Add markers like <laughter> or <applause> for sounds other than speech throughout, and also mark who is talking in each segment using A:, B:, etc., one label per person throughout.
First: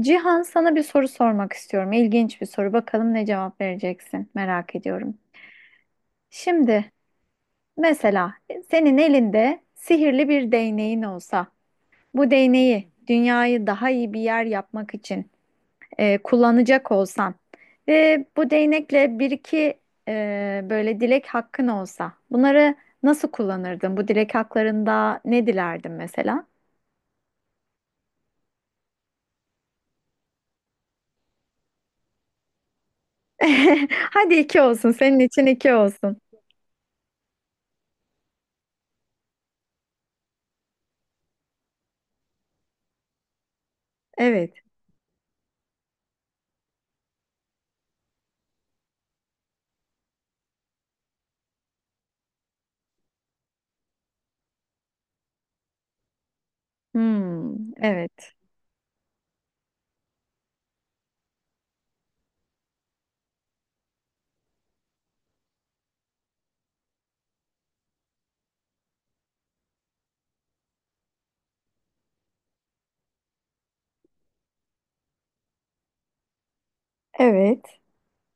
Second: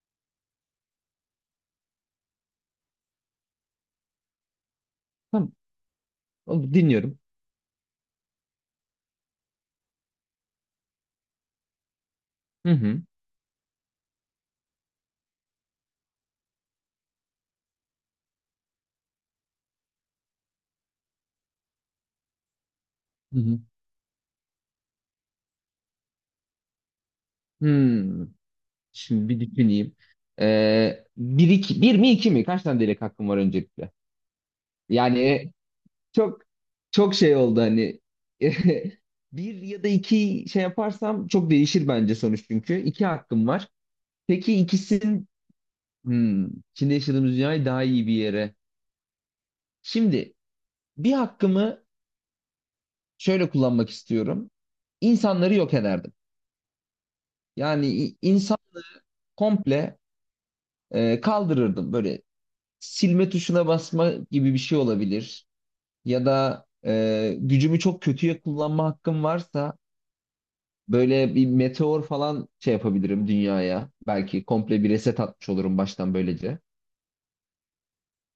A: Cihan sana bir soru sormak istiyorum. İlginç bir soru. Bakalım ne cevap vereceksin. Merak ediyorum.
B: Tamam. Oldu,
A: Şimdi
B: dinliyorum.
A: mesela senin elinde sihirli bir değneğin olsa, bu
B: Hı
A: değneği
B: hı.
A: dünyayı daha iyi bir yer yapmak için kullanacak olsan ve bu değnekle bir iki böyle dilek hakkın olsa, bunları nasıl
B: Hı hı.
A: kullanırdın? Bu dilek haklarında ne dilerdin mesela?
B: Hmm. Şimdi bir düşüneyim. Bir, iki, bir mi iki mi? Kaç tane dilek hakkım var öncelikle?
A: <laughs> Hadi iki olsun. Senin için
B: Yani
A: iki olsun.
B: çok şey oldu hani, <laughs> bir ya da iki şey yaparsam çok değişir bence sonuç çünkü. İki hakkım var. Peki
A: Evet.
B: ikisinin, hmm, içinde yaşadığımız dünyayı daha iyi bir yere. Şimdi bir hakkımı şöyle kullanmak istiyorum. İnsanları yok ederdim.
A: Hmm,
B: Yani
A: evet.
B: insan komple kaldırırdım. Böyle silme tuşuna basma gibi bir şey olabilir. Ya da gücümü çok kötüye kullanma hakkım varsa böyle bir meteor falan şey yapabilirim dünyaya. Belki komple bir reset atmış olurum baştan böylece.
A: Evet.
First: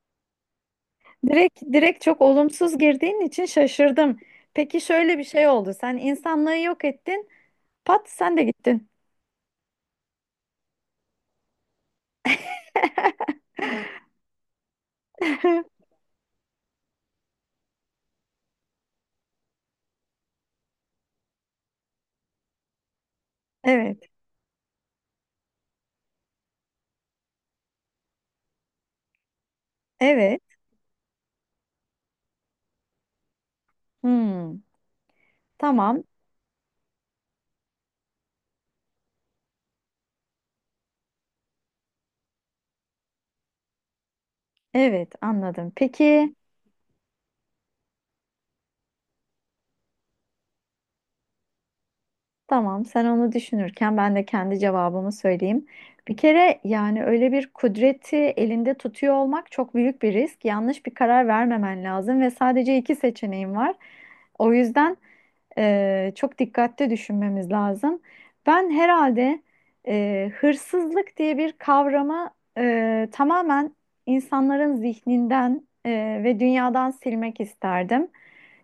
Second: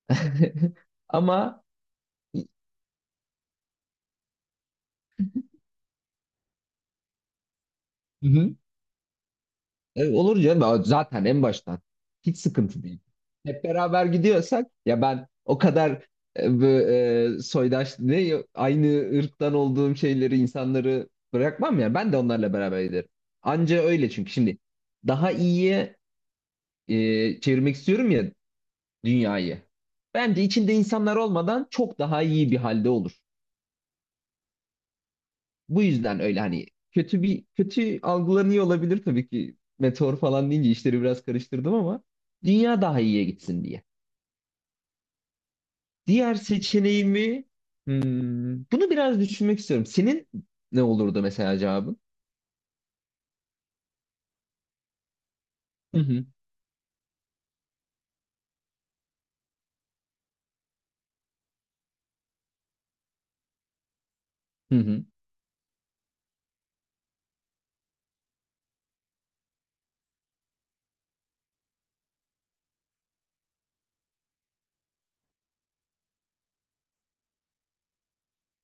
B: <laughs>
A: Direkt
B: Ama
A: direkt çok olumsuz girdiğin için şaşırdım. Peki şöyle bir şey oldu. Sen insanlığı yok ettin. Pat
B: hı
A: sen de
B: hı.
A: gittin.
B: E, olur canım. Ama zaten en baştan hiç sıkıntı değil. Hep beraber gidiyorsak, ya ben o
A: <laughs>
B: kadar soydaş ne aynı ırktan olduğum şeyleri, insanları bırakmam, ya ben de onlarla beraber giderim. Anca
A: Evet.
B: öyle, çünkü şimdi daha iyiye çevirmek istiyorum ya dünyayı.
A: Evet.
B: Bence içinde insanlar olmadan çok daha iyi bir halde olur.
A: Hmm,
B: Bu
A: tamam.
B: yüzden öyle hani, kötü bir kötü algılanıyor olabilir tabii ki meteor falan deyince, işleri biraz karıştırdım ama dünya daha iyiye gitsin diye.
A: Evet, anladım. Peki
B: Diğer seçeneğimi, bunu biraz düşünmek istiyorum. Senin ne olurdu mesela cevabın?
A: tamam sen onu düşünürken ben de kendi cevabımı söyleyeyim.
B: Hı
A: Bir
B: hı,
A: kere yani öyle bir kudreti elinde tutuyor olmak çok büyük bir risk. Yanlış bir karar vermemen lazım ve sadece iki seçeneğin var. O
B: hı
A: yüzden
B: hı.
A: Çok dikkatli düşünmemiz lazım. Ben herhalde hırsızlık diye bir kavramı tamamen insanların zihninden ve dünyadan silmek isterdim.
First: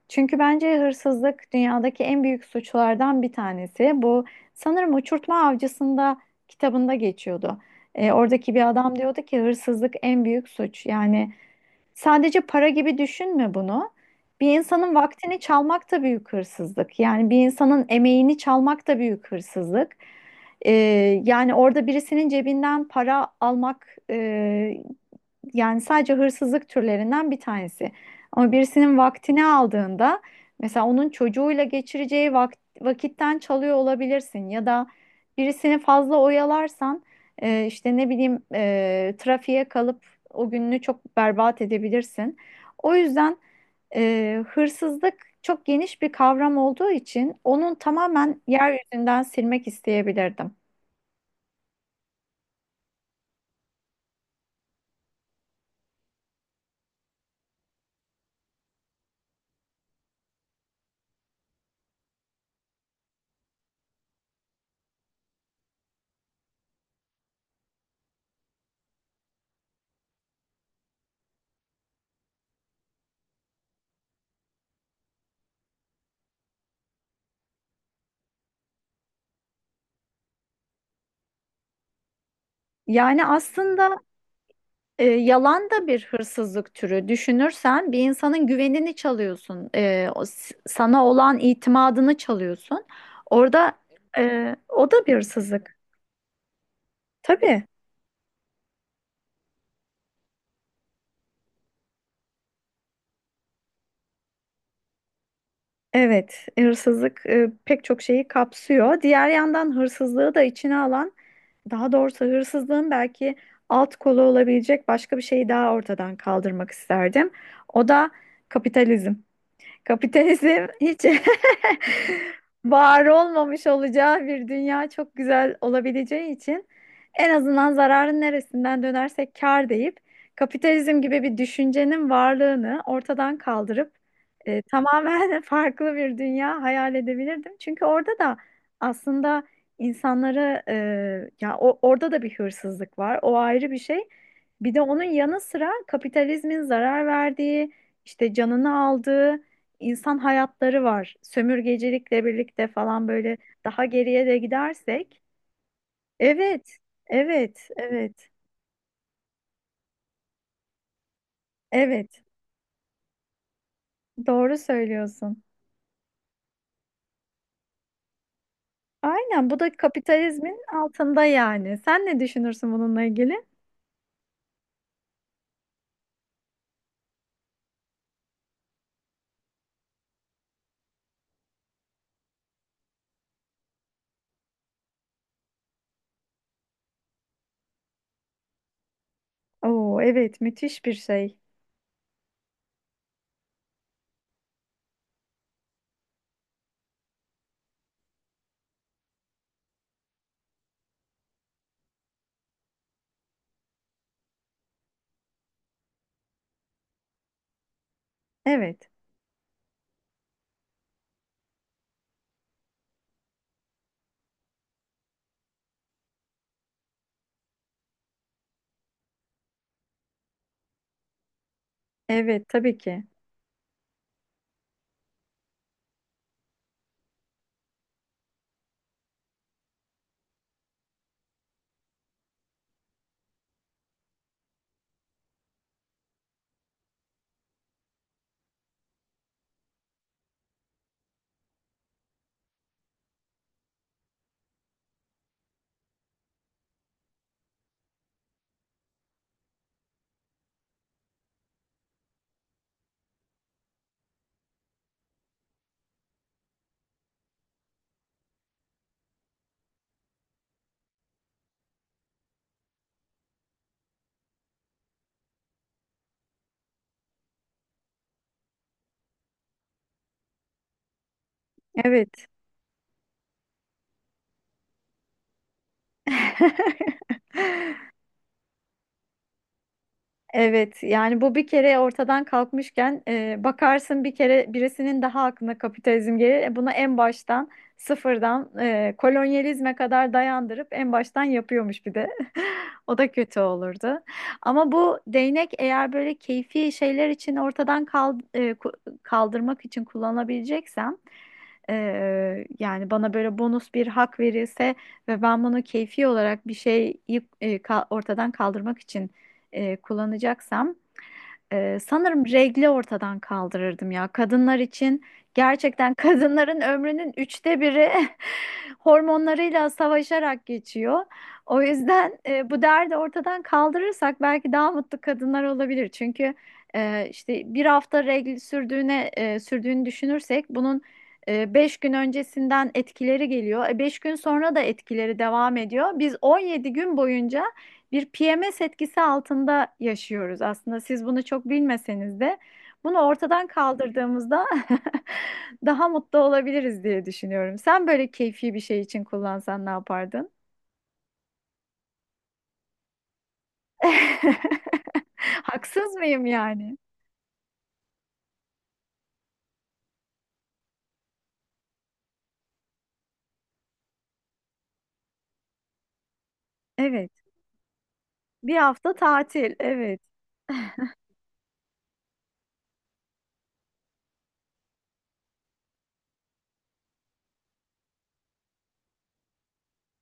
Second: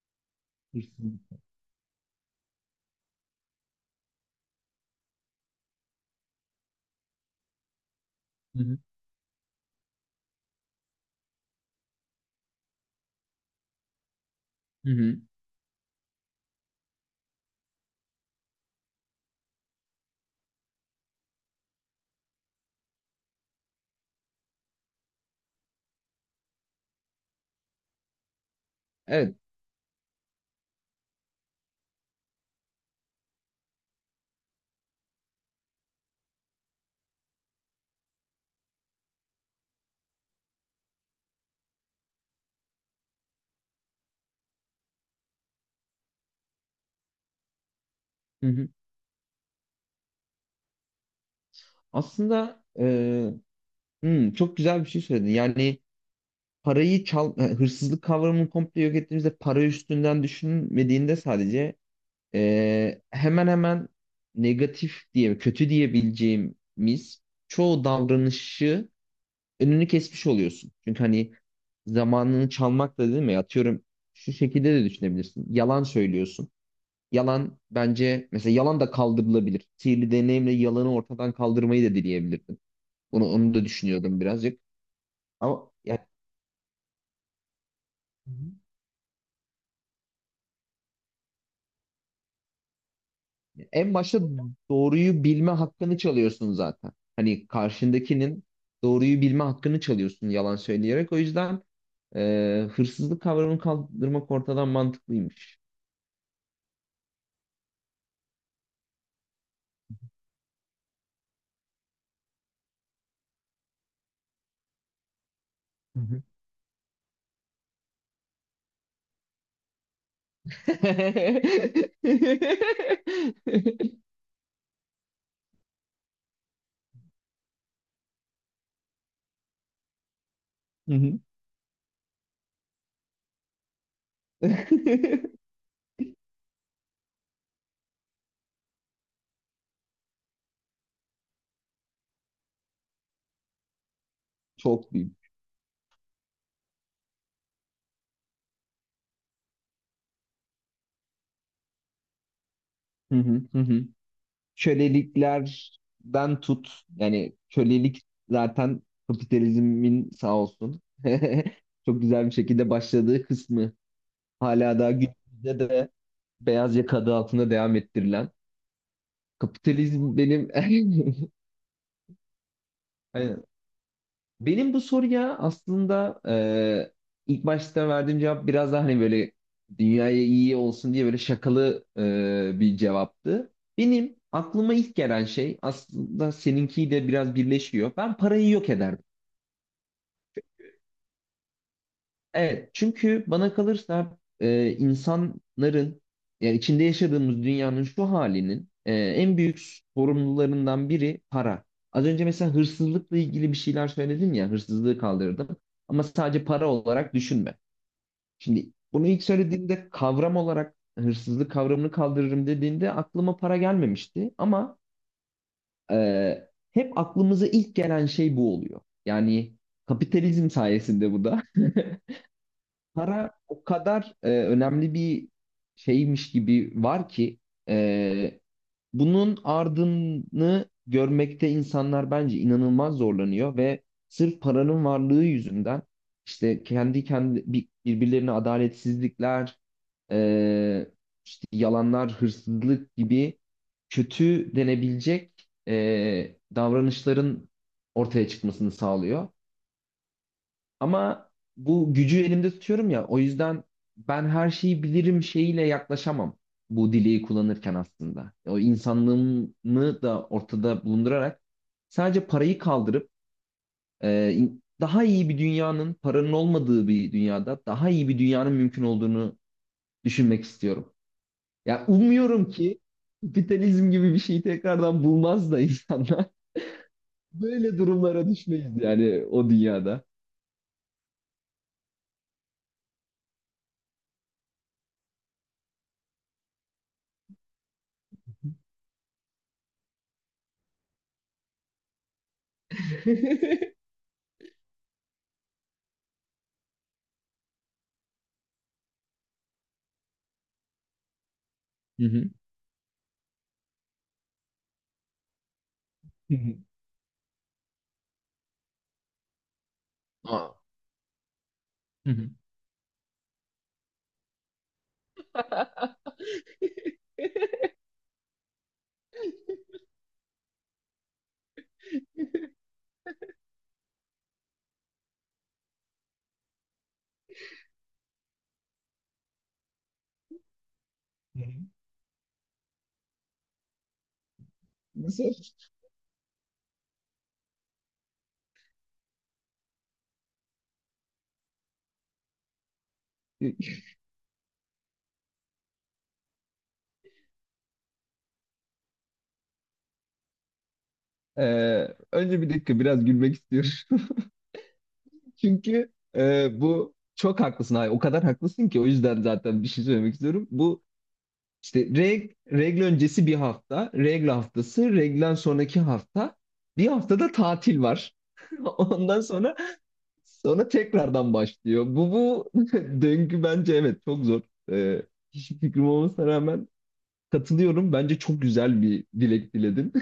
A: Çünkü bence
B: Hı
A: hırsızlık dünyadaki en büyük suçlardan bir tanesi. Bu sanırım Uçurtma Avcısı'nda kitabında geçiyordu. Oradaki bir
B: hı.
A: adam diyordu ki hırsızlık en büyük suç. Yani sadece para gibi düşünme bunu. Bir
B: Hı
A: insanın
B: hı.
A: vaktini çalmak da büyük hırsızlık. Yani bir insanın emeğini çalmak da büyük hırsızlık. Ee, yani orada birisinin cebinden para almak, yani sadece hırsızlık türlerinden bir tanesi. Ama birisinin
B: Evet.
A: vaktini aldığında mesela onun çocuğuyla geçireceği vakitten çalıyor olabilirsin ya da birisini fazla oyalarsan, işte ne bileyim, trafiğe kalıp o gününü çok berbat edebilirsin. O yüzden hırsızlık çok geniş bir kavram olduğu için onun tamamen
B: Hı hı.
A: yeryüzünden silmek isteyebilirdim.
B: Aslında çok güzel bir şey söyledin. Yani parayı çal, hırsızlık kavramını komple yok ettiğimizde, para üstünden düşünmediğinde sadece, hemen hemen negatif diye, kötü diyebileceğimiz çoğu davranışı önünü kesmiş oluyorsun. Çünkü hani, zamanını çalmak da değil mi? Atıyorum, şu şekilde de düşünebilirsin. Yalan söylüyorsun. Yalan bence, mesela yalan da kaldırılabilir. Sihirli deneyimle yalanı ortadan kaldırmayı da dileyebilirdin. Onu
A: Yani
B: onu da
A: aslında
B: düşünüyordum birazcık.
A: Yalan
B: Ama
A: da bir
B: ya,
A: hırsızlık türü. Düşünürsen bir insanın güvenini çalıyorsun. E, sana olan itimadını çalıyorsun. Orada
B: en başta
A: o da bir
B: doğruyu bilme
A: hırsızlık.
B: hakkını çalıyorsun zaten. Hani
A: Tabii.
B: karşındakinin doğruyu bilme hakkını çalıyorsun yalan söyleyerek. O yüzden hırsızlık kavramını kaldırmak ortadan mantıklıymış.
A: Evet, hırsızlık, pek çok şeyi kapsıyor. Diğer yandan hırsızlığı da içine alan, daha doğrusu hırsızlığın belki alt kolu olabilecek başka bir şeyi daha
B: Hı
A: ortadan
B: hı.
A: kaldırmak isterdim. O da kapitalizm. Kapitalizm hiç
B: <laughs>
A: <laughs> var olmamış olacağı bir dünya çok güzel olabileceği için en azından zararın neresinden dönersek kâr deyip
B: Hı
A: kapitalizm
B: hı.
A: gibi bir düşüncenin varlığını ortadan kaldırıp tamamen <laughs>
B: <laughs>
A: farklı bir dünya hayal edebilirdim. Çünkü orada da aslında insanları, orada da bir hırsızlık var. O ayrı bir şey. Bir de
B: Çok
A: onun
B: büyük.
A: yanı sıra kapitalizmin zarar verdiği, işte canını aldığı insan hayatları var. Sömürgecilikle birlikte falan
B: Hı
A: böyle
B: hı, hı hı.
A: daha geriye de gidersek.
B: Köleliklerden
A: Evet,
B: tut. Yani
A: evet,
B: kölelik
A: evet,
B: zaten kapitalizmin sağ olsun. <laughs> Çok
A: evet.
B: güzel bir şekilde başladığı kısmı.
A: Doğru
B: Hala daha
A: söylüyorsun.
B: günümüzde de beyaz yaka adı altında devam ettirilen.
A: Aynen bu da
B: Kapitalizm benim.
A: kapitalizmin altında
B: <laughs>
A: yani. Sen ne düşünürsün bununla ilgili?
B: Aynen. Benim bu soruya aslında ilk başta verdiğim cevap biraz daha hani böyle dünyaya iyi olsun diye böyle şakalı bir cevaptı. Benim aklıma ilk gelen şey, aslında seninki de biraz birleşiyor. Ben parayı yok ederdim.
A: Oo evet, müthiş bir şey.
B: Evet, çünkü bana kalırsa insanların, yani içinde yaşadığımız dünyanın şu halinin en büyük sorumlularından biri para. Az önce mesela hırsızlıkla ilgili bir şeyler söyledin ya, hırsızlığı kaldırdım. Ama sadece para olarak düşünme. Şimdi
A: Evet,
B: bunu ilk söylediğimde, kavram olarak hırsızlık kavramını kaldırırım dediğinde aklıma para gelmemişti. Ama hep aklımıza ilk gelen şey bu oluyor. Yani kapitalizm sayesinde bu da. <laughs>
A: evet tabii ki.
B: Para o kadar önemli bir şeymiş gibi var ki, e, bunun ardını görmekte insanlar bence inanılmaz zorlanıyor ve sırf paranın varlığı yüzünden, işte kendi birbirlerine adaletsizlikler, e, işte yalanlar, hırsızlık gibi kötü denebilecek davranışların ortaya çıkmasını sağlıyor. Ama bu gücü elimde tutuyorum ya, o yüzden ben her şeyi bilirim şeyiyle yaklaşamam bu dileği kullanırken aslında. O insanlığımı da ortada bulundurarak, sadece parayı kaldırıp daha iyi bir dünyanın, paranın olmadığı bir dünyada daha iyi bir dünyanın mümkün olduğunu düşünmek istiyorum. Ya
A: Evet.
B: umuyorum ki kapitalizm gibi bir şeyi tekrardan bulmaz da insanlar,
A: <laughs>
B: <laughs> böyle durumlara düşmeyiz yani o dünyada.
A: Evet yani bu bir kere ortadan kalkmışken bakarsın bir kere birisinin daha aklına kapitalizm gelir. E, bunu en baştan sıfırdan, kolonyalizme kadar dayandırıp en baştan yapıyormuş bir de. <laughs> O
B: <laughs>
A: da kötü olurdu. Ama bu değnek eğer böyle keyfi şeyler için ortadan kaldırmak için kullanabileceksem, e,
B: Hı hı.
A: yani bana böyle bonus bir hak verilse ve ben bunu keyfi
B: Hı
A: olarak bir
B: hı.
A: şeyi ortadan kaldırmak için
B: Aa.
A: kullanacaksam,
B: Hı
A: sanırım
B: hı.
A: regli ortadan kaldırırdım ya. Kadınlar için gerçekten <laughs> kadınların ömrünün üçte biri <laughs> hormonlarıyla savaşarak geçiyor. O yüzden bu derdi ortadan kaldırırsak belki daha mutlu kadınlar olabilir. Çünkü işte bir hafta regl sürdüğünü düşünürsek bunun,
B: Hı hı.
A: Beş gün öncesinden etkileri geliyor. E, beş gün sonra da etkileri
B: Nasıl?
A: devam ediyor. Biz 17 gün boyunca bir PMS etkisi altında yaşıyoruz aslında. Siz bunu çok bilmeseniz de bunu ortadan kaldırdığımızda <laughs> daha mutlu olabiliriz diye düşünüyorum. Sen böyle keyfi bir şey için kullansan ne yapardın?
B: Önce bir dakika biraz gülmek istiyorum. <laughs>
A: <laughs>
B: Çünkü
A: Haksız mıyım yani?
B: bu, çok haklısın. Hayır, o kadar haklısın ki, o yüzden zaten bir şey söylemek istiyorum. Bu işte regl öncesi bir hafta, regl haftası, reglen sonraki hafta. Bir
A: Evet.
B: haftada tatil var.
A: Bir
B: <laughs>
A: hafta
B: Ondan
A: tatil.
B: sonra
A: Evet.
B: tekrardan başlıyor. Bu <laughs> döngü bence evet çok zor. Eee hiçbir fikrim olmasına rağmen katılıyorum. Bence çok güzel bir dilek diledin.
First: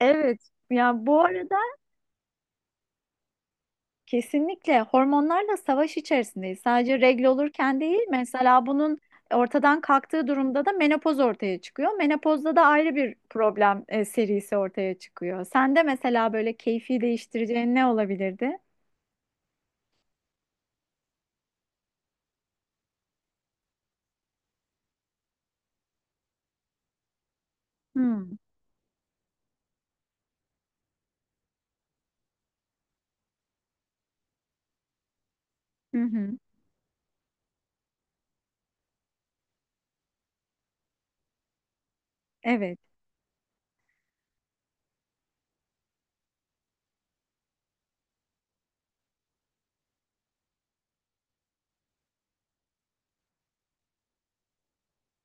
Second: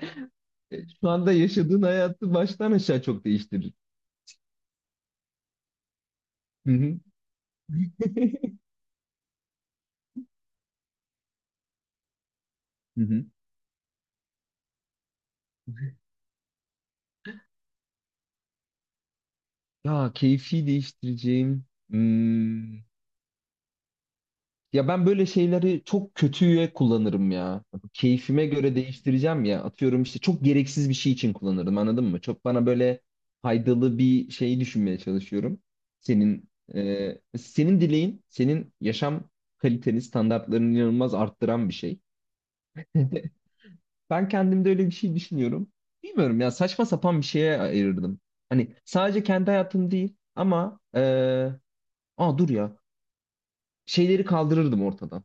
A: Evet.
B: <laughs>
A: Ya
B: Şu
A: bu
B: anda
A: arada
B: yaşadığın hayatı baştan aşağı çok değiştirir.
A: kesinlikle hormonlarla savaş içerisindeyiz.
B: Hı hı.
A: Sadece regl olurken değil, mesela bunun ortadan kalktığı durumda da menopoz ortaya çıkıyor. Menopozda da ayrı
B: Hı
A: bir
B: hı.
A: problem serisi ortaya çıkıyor. Sende mesela böyle keyfi değiştireceğin ne olabilirdi?
B: Ya keyfi değiştireceğim. Hmm. Ya ben böyle şeyleri çok kötüye kullanırım ya.
A: Hmm.
B: Keyfime göre değiştireceğim ya. Atıyorum işte çok gereksiz bir şey için kullanırım, anladın mı? Çok bana böyle faydalı bir şey düşünmeye çalışıyorum.
A: Hı hı.
B: Senin senin dileğin, senin yaşam kaliteni, standartlarını inanılmaz arttıran bir şey.
A: Evet.
B: <laughs> Ben kendimde öyle bir şey düşünüyorum. Bilmiyorum ya, saçma sapan bir şeye ayırırdım. Hani sadece kendi hayatım değil ama aa dur ya, şeyleri kaldırırdım ortadan.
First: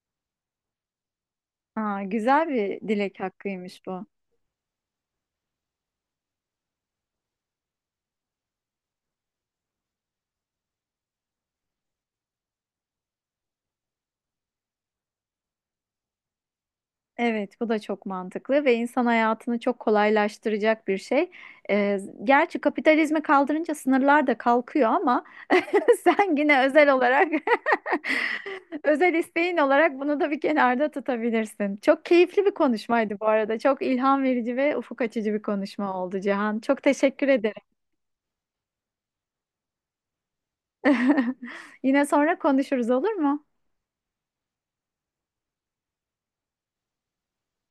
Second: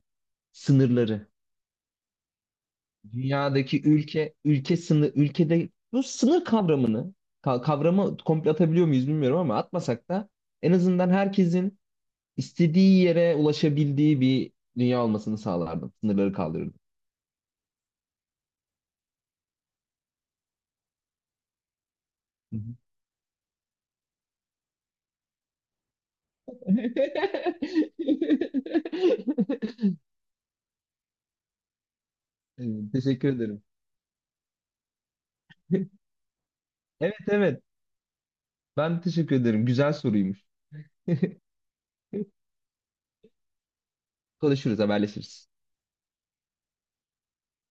B: Sınırları.
A: Aa, güzel bir dilek
B: Dünyadaki
A: hakkıymış bu.
B: ülke ülke sınır, ülkede bu sınır kavramını kavramı komple atabiliyor muyuz bilmiyorum ama atmasak da en azından herkesin istediği yere ulaşabildiği bir dünya olmasını sağlardım. Sınırları kaldırırdım.
A: Evet, bu da çok mantıklı ve insan hayatını çok kolaylaştıracak bir şey. Ee,
B: Hı
A: gerçi
B: hı.
A: kapitalizmi kaldırınca sınırlar da kalkıyor ama <laughs> sen yine özel olarak <laughs> özel isteğin olarak
B: <laughs>
A: bunu da bir kenarda tutabilirsin. Çok keyifli bir
B: Evet,
A: konuşmaydı bu
B: teşekkür
A: arada.
B: ederim.
A: Çok ilham verici ve ufuk açıcı bir konuşma
B: <laughs>
A: oldu Cihan. Çok
B: Evet,
A: teşekkür ederim.
B: evet. Ben teşekkür ederim. Güzel soruymuş.
A: <laughs> Yine sonra
B: <laughs>
A: konuşuruz olur mu?
B: Konuşuruz, haberleşiriz.